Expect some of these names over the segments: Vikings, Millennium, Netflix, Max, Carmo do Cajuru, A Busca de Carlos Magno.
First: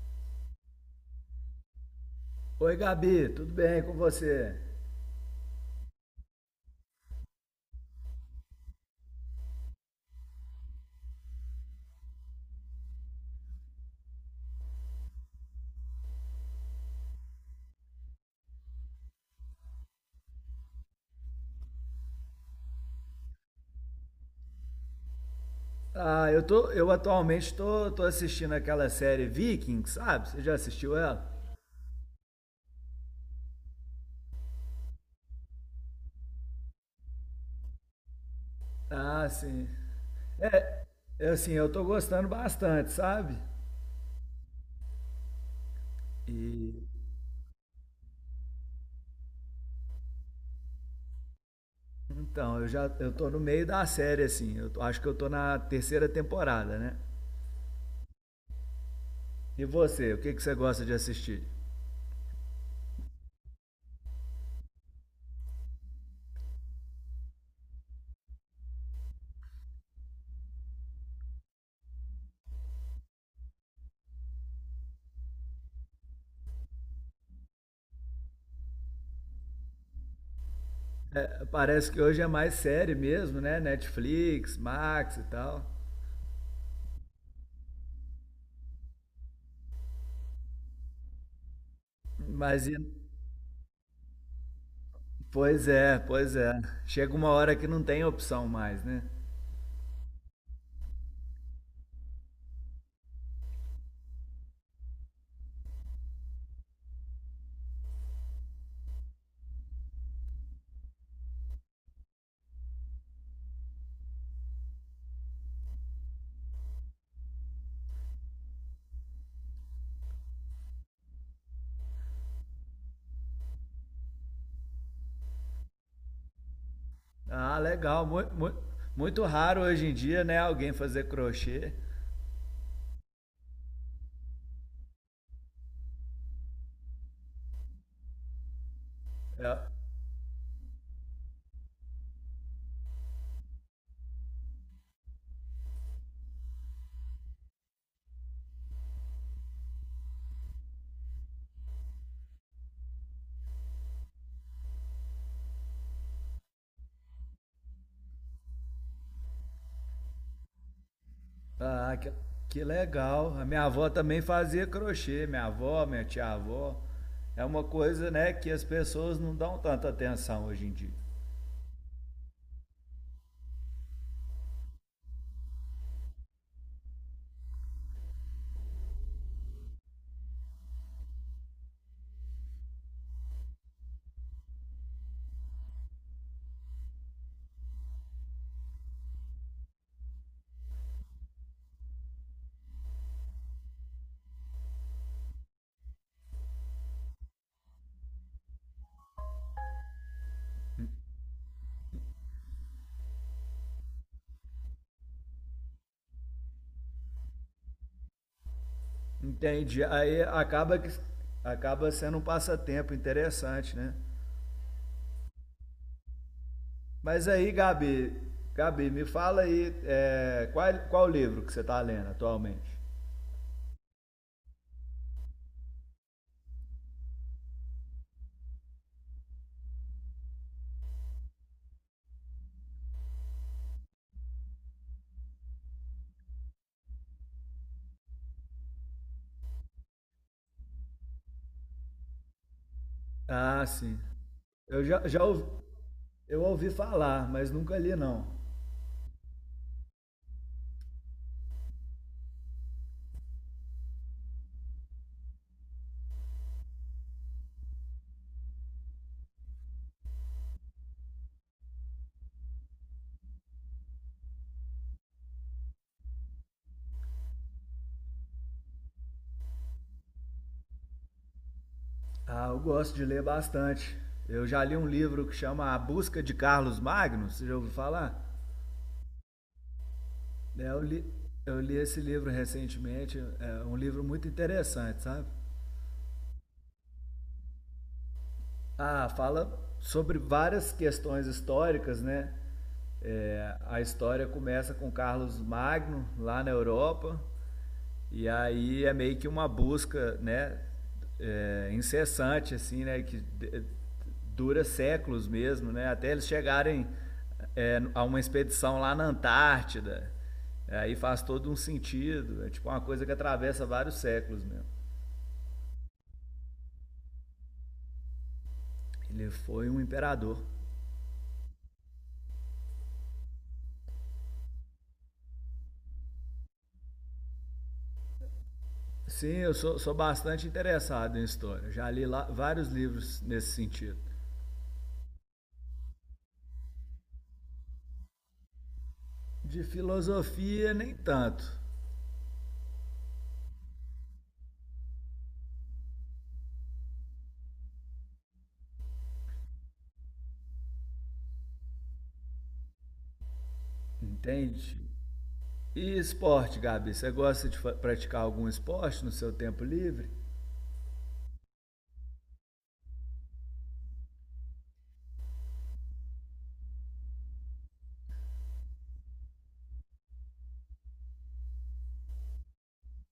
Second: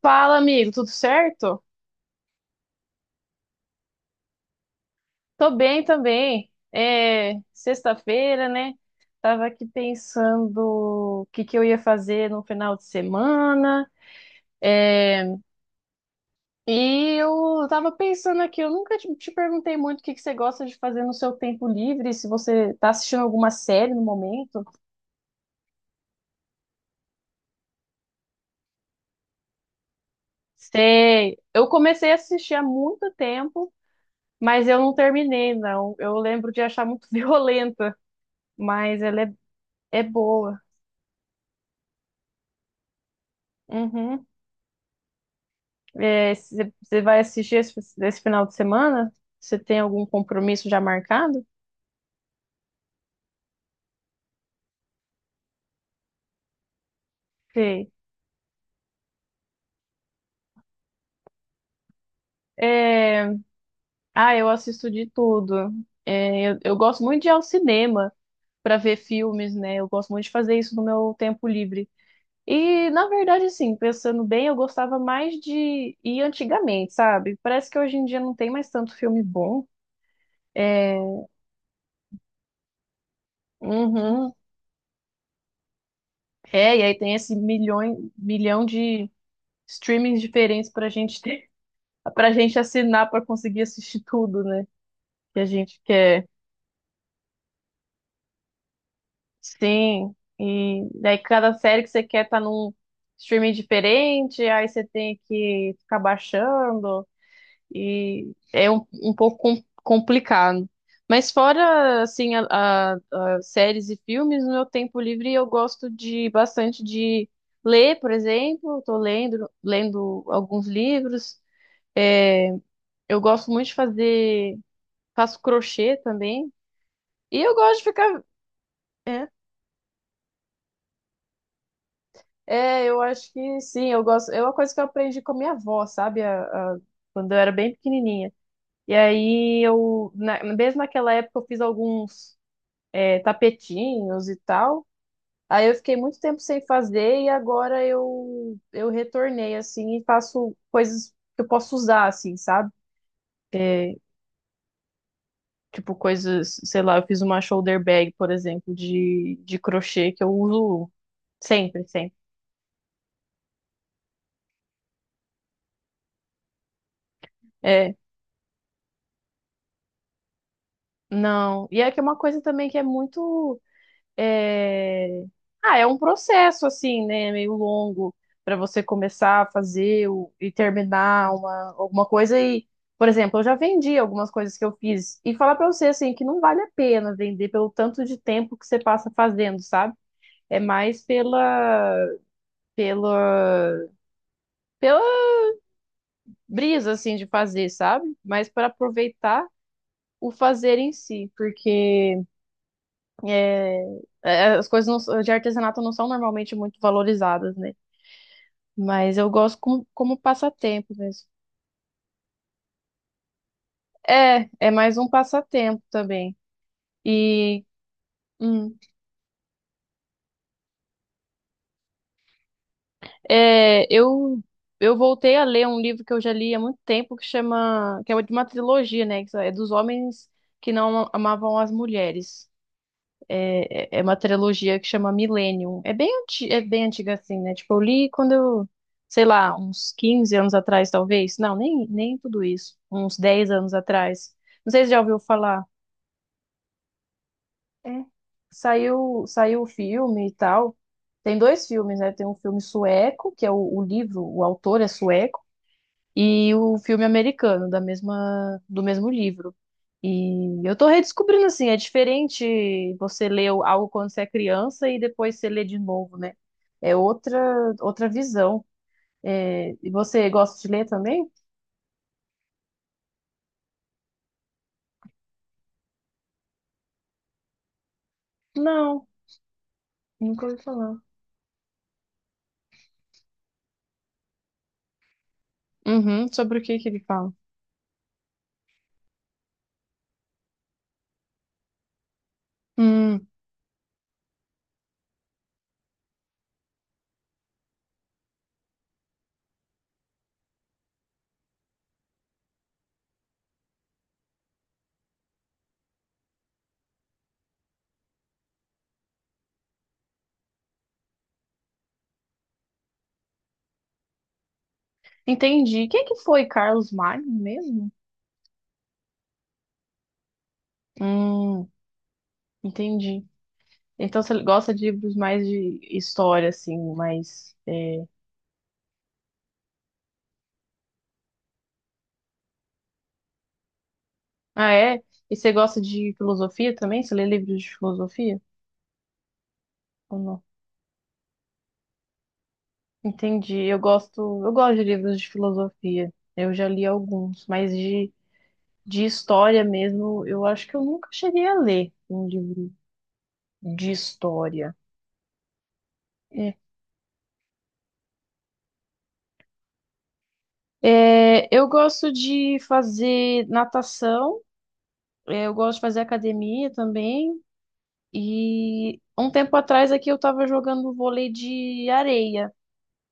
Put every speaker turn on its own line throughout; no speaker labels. Fala, amigo, tudo certo?
Oi, Gabi, tudo bem com você?
Tô bem também. É sexta-feira, né? Tava aqui pensando o que que eu ia fazer no final de semana. É, e eu tava pensando aqui, eu nunca te perguntei muito o que que você gosta de fazer no seu tempo livre, se você tá assistindo alguma série no momento.
Ah, eu atualmente tô assistindo aquela série Vikings, sabe? Você já assistiu ela?
Sei, eu comecei a assistir há muito tempo, mas eu não terminei, não. Eu lembro de achar muito violenta, mas ela
Ah, sim.
é boa.
É, é assim, eu tô gostando bastante, sabe?
Uhum. É, você
E
você vai assistir esse final de semana? Você tem algum compromisso já marcado?
então, eu tô no meio da série assim. Acho que eu tô na terceira temporada, né?
Sei.
E você, o que que você gosta de assistir?
É, ah, eu assisto de tudo. Eu gosto muito de ir ao cinema para ver filmes, né? Eu gosto muito de fazer isso no meu tempo livre. E, na verdade, assim, pensando bem, eu gostava mais de ir antigamente, sabe? Parece que hoje em dia não tem mais tanto filme bom. É,
É, parece que hoje é mais série mesmo, né?
uhum.
Netflix, Max e tal.
É, e aí tem esse milhão de streamings diferentes pra gente ter, pra gente
Mas e-
assinar pra conseguir assistir tudo, né? Que a
Pois
gente
é,
quer.
pois é. Chega uma hora que não tem opção mais, né?
Sim. E daí cada série que você quer tá num streaming diferente, aí você tem que ficar baixando e é um pouco complicado. Mas fora assim a séries e filmes, no meu tempo livre eu gosto de bastante de ler, por exemplo, estou lendo alguns livros. É, eu gosto muito de fazer faço crochê também. E eu
Ah,
gosto de
legal.
ficar.
Muito, muito, muito
É,
raro hoje em dia, né? Alguém fazer crochê.
é, eu acho que sim, eu gosto. É uma coisa que eu aprendi com a minha avó, sabe? A- Quando eu era bem pequenininha. E
É.
aí mesmo naquela época, eu fiz alguns tapetinhos e tal. Aí eu fiquei muito tempo sem fazer e agora eu retornei, assim, e faço coisas que eu posso usar, assim, sabe? É, tipo coisas, sei lá, eu fiz uma shoulder bag, por exemplo, de crochê que eu uso sempre,
Ah, que,
sempre.
que legal. A minha avó também fazia crochê. Minha avó, minha tia-avó. É uma
É,
coisa, né, que as pessoas não dão tanta atenção hoje em dia.
não. E é que é uma coisa também que é muito. É, ah, é um processo, assim, né? É meio longo para você começar a e terminar alguma coisa. E, por exemplo, eu já vendi algumas coisas que eu fiz. E falar para você, assim, que não vale a pena vender pelo tanto de tempo que você passa fazendo, sabe? É mais pela, pela brisa, assim, de fazer, sabe? Mas para aproveitar o fazer em si, porque. É, as coisas de artesanato não são normalmente muito valorizadas, né? Mas eu gosto
Entendi.
como, como
Aí acaba que
passatempo mesmo.
acaba sendo um passatempo interessante, né?
É, é mais um passatempo também.
Mas aí,
E
Gabi,
hum,
Gabi, me fala aí qual livro que você está lendo atualmente?
é, eu eu voltei a ler um livro que eu já li há muito tempo que é de uma trilogia, né? Que é dos homens que não amavam as mulheres. É uma trilogia que chama Millennium. É bem antiga assim, né? Tipo, eu li quando eu, sei lá, uns 15 anos atrás, talvez. Não, nem tudo isso. Uns dez
Ah,
anos
sim.
atrás. Não
Eu
sei se já
já,
ouviu
já ouvi,
falar.
eu ouvi falar, mas nunca li
É.
não.
Saiu o filme e tal. Tem dois filmes, né? Tem um filme sueco, que é o livro, o autor é sueco e o filme americano da mesma do mesmo livro. E eu tô redescobrindo assim, é diferente você ler algo quando você é criança e depois você lê de novo, né? É outra visão. É, e você gosta de ler também?
Ah, eu gosto de ler bastante. Eu já li um livro que chama A Busca de Carlos Magno, você já ouviu falar?
Não, nunca ouvi
É, eu,
falar.
li, eu li esse livro recentemente, é um livro muito interessante, sabe?
Uhum, sobre o que que ele fala?
Ah, fala sobre várias questões históricas, né?
Hum,
É, a história começa com Carlos Magno lá na Europa e aí é meio que uma busca, né, incessante assim, né, que dura séculos mesmo, né, até eles chegarem a uma expedição lá na Antártida. Aí faz todo um sentido, é tipo uma coisa que atravessa vários séculos mesmo.
entendi. Quem é que foi Carlos Magno mesmo?
Ele foi um imperador.
Hum, entendi. Então você gosta de livros mais de história, assim, mais é.
Sim, eu sou bastante interessado em história. Já li lá vários livros nesse sentido.
Ah, é? E você gosta de filosofia também? Você lê livros de filosofia
De
ou não?
filosofia, nem tanto,
Entendi. Eu gosto de livros de filosofia. Eu já li alguns, mas de história mesmo, eu acho que eu nunca cheguei a ler um livro de história.
entende? E
É.
esporte, Gabi? Você gosta de praticar algum esporte no seu tempo livre?
É, eu gosto de fazer natação, é, eu gosto de fazer academia também. E um tempo atrás aqui eu estava jogando vôlei de areia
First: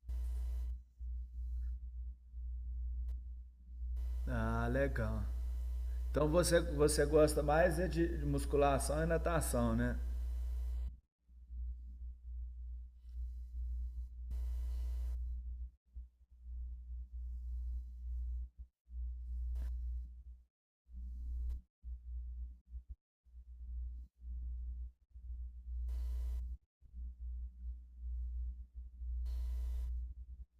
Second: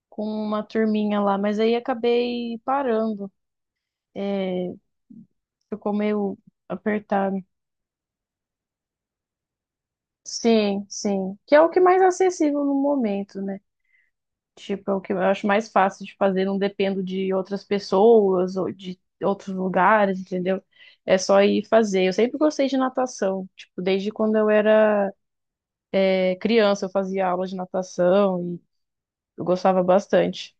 com uma turminha lá, mas aí acabei parando.
Ah,
É,
legal.
ficou
Então
meio
você
apertado.
gosta mais é de musculação e natação, né?
Sim, sim. Que é o que é mais acessível no momento, né? Tipo, é o que eu acho mais fácil de fazer, não dependo de outras pessoas ou de outros lugares, entendeu? É só ir fazer. Eu sempre gostei de natação, tipo, desde quando eu era é, criança, eu fazia aula de natação e eu gostava bastante.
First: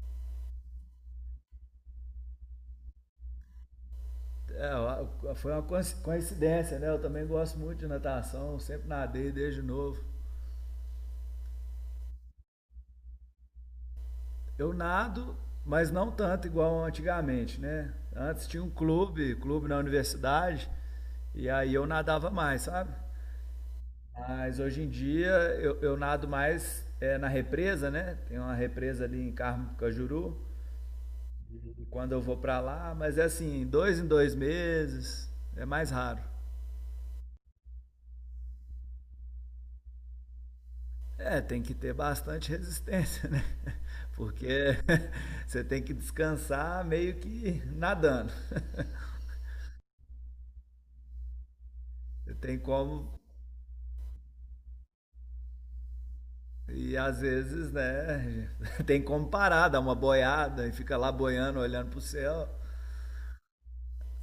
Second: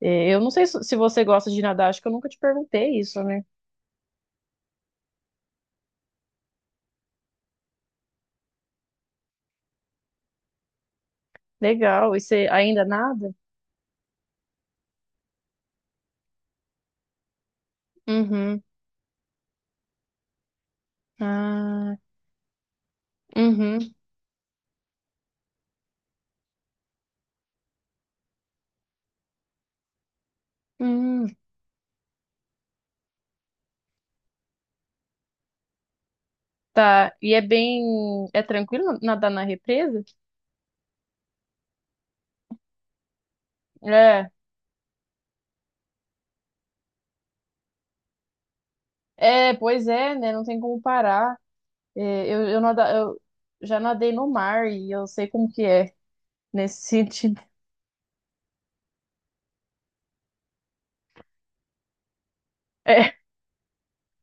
É, eu não sei se você gosta de nadar, acho que eu nunca te perguntei isso, né?
É, ó, foi uma coincidência, né? Eu também gosto muito de natação, sempre nadei desde novo.
Legal. E você ainda nada?
Eu nado, mas não tanto igual antigamente, né? Antes
Uhum.
tinha um clube, clube na universidade, e aí eu
Ah,
nadava mais, sabe?
uhum.
Mas hoje em dia eu nado mais na represa, né? Tem uma represa ali em Carmo do Cajuru,
Hum.
e quando eu vou pra lá, mas é assim, dois em dois meses, é mais raro.
Tá, e é bem. É tranquilo nadar na represa?
É, tem que ter bastante resistência, né?
É,
Porque você tem que descansar meio que nadando.
é, pois é, né? Não tem como parar. É,
Você
eu,
tem
eu, nada,
como
eu já nadei no mar e eu sei como que é nesse
E às
sentido.
vezes, né, tem como parar, dar uma boiada e fica lá boiando, olhando pro céu.
É,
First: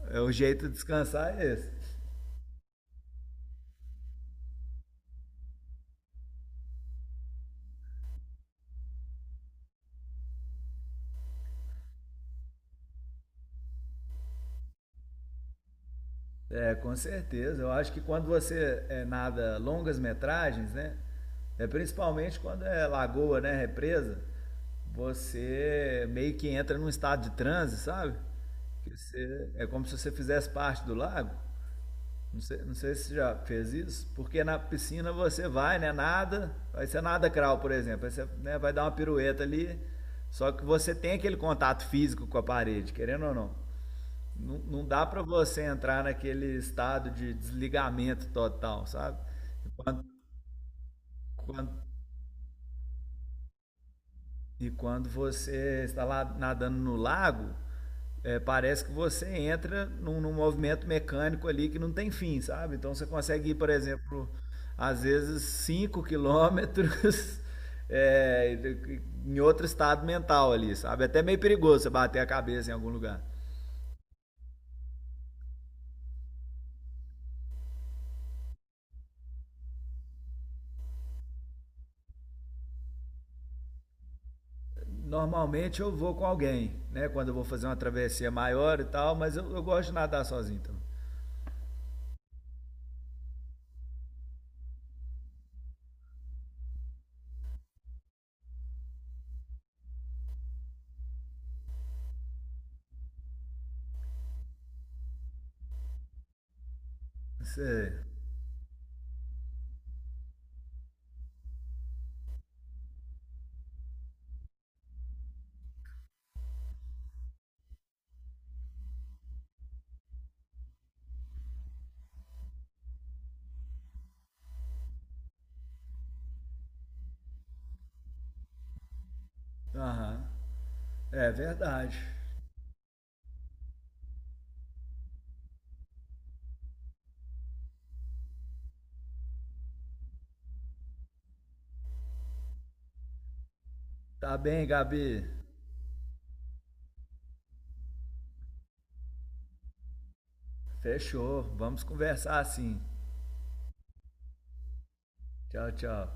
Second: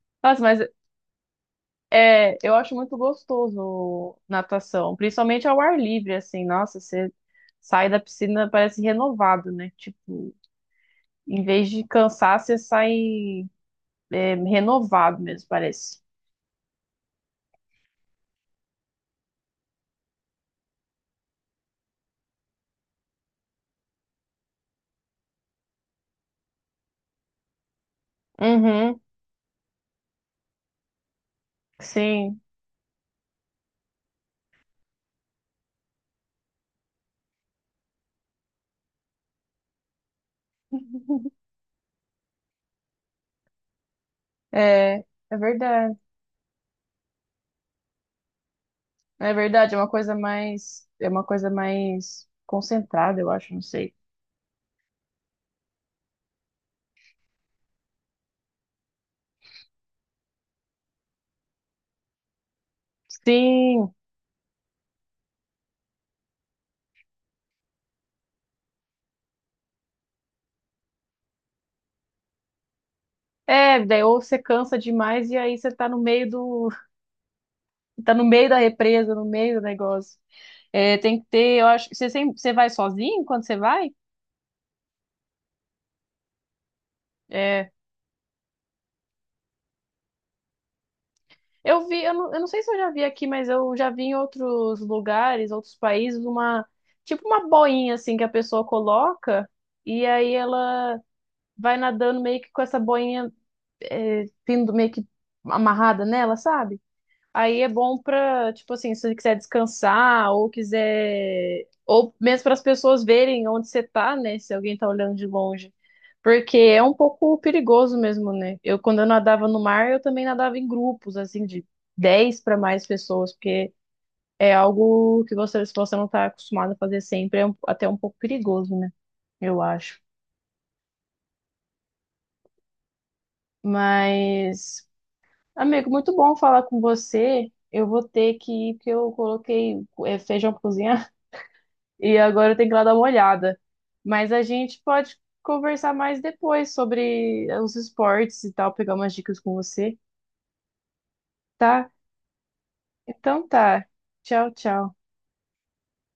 É o
nossa, mas
jeito de descansar é esse.
é, eu acho muito gostoso natação, principalmente ao ar livre, assim. Nossa, você sai da piscina, parece renovado, né? Tipo, em vez de cansar, você sai, é, renovado mesmo, parece.
É, com certeza. Eu acho que quando você nada longas metragens, né, é principalmente quando é lagoa, né, represa, você meio que entra num estado de transe, sabe? Que
Uhum,
você, é como se você fizesse parte do lago.
sim.
Não sei, não sei se você já fez isso, porque na piscina você vai, né? Nada, vai ser nada crawl, por exemplo. Aí você né, vai dar uma pirueta ali, só que você tem aquele contato físico com a parede, querendo ou não. Não, não dá
É,
para
é
você
verdade.
entrar naquele estado de desligamento total, sabe?
É verdade, é uma
Quando,
é uma coisa
quando
mais concentrada, eu acho, não sei.
E quando você está lá nadando no lago, parece que você entra num movimento mecânico ali que não tem fim, sabe? Então você consegue ir, por
Sim.
exemplo, às vezes 5 km é, em outro estado mental ali, sabe? É até meio perigoso você bater a cabeça em algum lugar.
É, daí ou você cansa demais e aí você tá no meio do, tá no meio da represa, no meio do negócio. É, tem que ter, eu acho, você sempre, você vai sozinho quando você vai?
Normalmente eu vou com alguém, né? Quando eu vou fazer
É,
uma travessia maior e tal, mas eu gosto de nadar sozinho então.
eu não sei se eu já vi aqui, mas eu já vi em outros lugares, outros países, uma, tipo uma boinha assim que a pessoa coloca e aí ela vai nadando meio que com essa boinha é, pendo meio que amarrada nela, sabe? Aí é
Você...
bom pra, tipo assim, se você quiser descansar ou quiser. Ou mesmo para as pessoas verem onde você tá, né? Se alguém tá olhando de longe. Porque é um pouco perigoso mesmo, né? Quando eu nadava no mar, eu também nadava em grupos, assim, de 10 para mais pessoas, porque é algo que você, se você não tá acostumado a fazer sempre, é até um pouco perigoso, né? Eu acho.
Aham. É verdade.
Mas amigo, muito bom falar com você. Eu vou ter que ir, porque eu coloquei é, feijão pra cozinhar e agora eu tenho que ir lá dar uma olhada. Mas
Tá
a
bem,
gente pode
Gabi?
conversar mais depois sobre os esportes e tal, pegar umas dicas com você,
Fechou. Vamos
tá?
conversar assim.
Então tá. Tchau, tchau.
Tchau, tchau.